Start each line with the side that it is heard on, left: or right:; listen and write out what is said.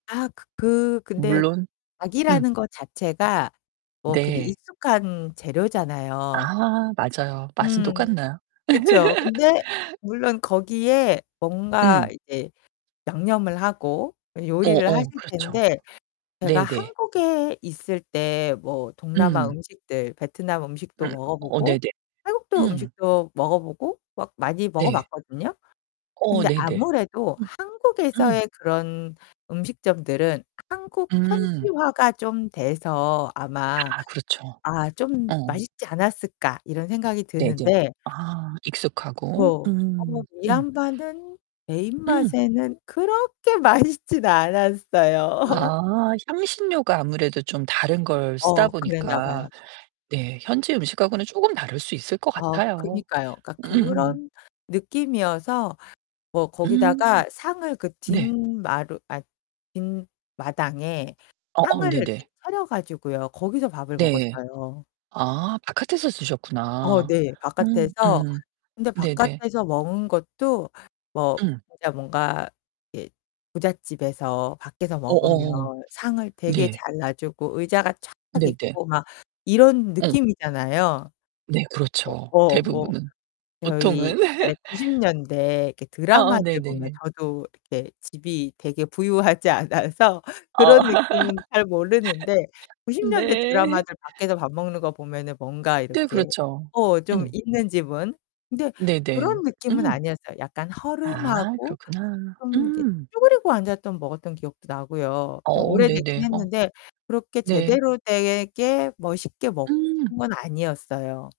left: 아 그 그 근데
right: 물론 음.
left: 닭이라는 것 자체가 뭐 근데
right: 네.
left: 익숙한 재료잖아요.
right: 아 맞아요. 맛은
left: 음.
right: 똑같나요?
left: 그쵸. 근데 물론 거기에 뭔가
right: 음.
left: 이제 양념을 하고
right: 어,
left: 요리를 하실
right: 어. 그렇죠.
left: 텐데 제가
right: 네, 네.
left: 한국에 있을 때 뭐 동남아
right: 음.
left: 음식들 베트남 음식도
right: 음.
left: 먹어
right: 어 네네.
left: 보고 태국도
right: 음.
left: 음식도 먹어 보고 막 많이 먹어
right: 네.
left: 봤거든요?
right: 어
left: 근데
right: 네네.
left: 아무래도
right: 음. 음.
left: 한국에서의 그런 음식점들은 한국
right: 음.
left: 현지화가 좀 돼서 아마
right: 아 그렇죠.
left: '아 좀
right: 어.
left: 맛있지 않았을까?' 이런 생각이
right: 네네.
left: 드는데.
right: 아. 익숙하고.
left: 어 어 뭐
right: 음. 음.
left: 미얀마는 내
right: 음.
left: 입맛에는 그렇게 맛있진 않았어요.
right: 아, 향신료가 아무래도 좀 다른 걸 쓰다
left: 어
right: 보니까
left: 그랬나봐요.
right: 네 현지 음식하고는 쪼금 다를 수 있을 것
left: 아
right: 같아요.
left: 그러니까요. 그니까
right: 음음.
left: 그런 느낌이어서 뭐
right: 음.
left: 거기다가 상을 그
right: 네.
left: 뒷마루 아 뒷마당에
right: 어어
left: 상을 이렇게
right: 네네.
left: 차려가지고요. 거기서 밥을
right: 네.
left: 먹었어요.
right: 아 바깥에서
left: 어
right: 쓰셨구나.
left: 네.
right: 음.
left: 바깥에서.
right: 음.
left: 근데
right: 네네.
left: 바깥에서 먹은 것도 뭐
right: 음.
left: 진짜 뭔가 이 부잣집에서 밖에서 먹으면
right: 어어.
left: 상을 되게
right: 네.
left: 잘 놔 주고 의자가 쫙
right: 네네.
left: 있고 막 이런
right: 어.
left: 느낌이잖아요.
right: 네
left: 어,
right: 그렇죠.
left: 어 뭐
right: 대부분은.
left: 저희
right: 보통은.
left: 옛날에 90 년대 이렇게
right: 아아
left: 드라마를 보면
right: 네네네.
left: 저도 이렇게 집이 되게 부유하지 않아서 그런
right: 아.
left: 느낌은 잘 모르는데 90 년대
right: 네.
left: 드라마들 밖에서 밥 먹는 거 보면은 뭔가
right: 네,
left: 이렇게
right: 그렇죠.
left: 어 좀
right: 음.
left: 있는 집은. 근데
right: 네네.
left: 그런 느낌은
right: 음.
left: 아니었어요. 약간
right: 아
left: 허름하고
right: 그렇구나.
left: 좀 이렇게
right: 음.
left: 쭈그리고 앉았던 먹었던 기억도 나고요. 좀
right: 어
left: 오래되긴
right: 네네. 어.
left: 했는데 그렇게
right: 네.
left: 제대로 되게 뭐 쉽게 먹은
right: 음.
left: 건 아니었어요.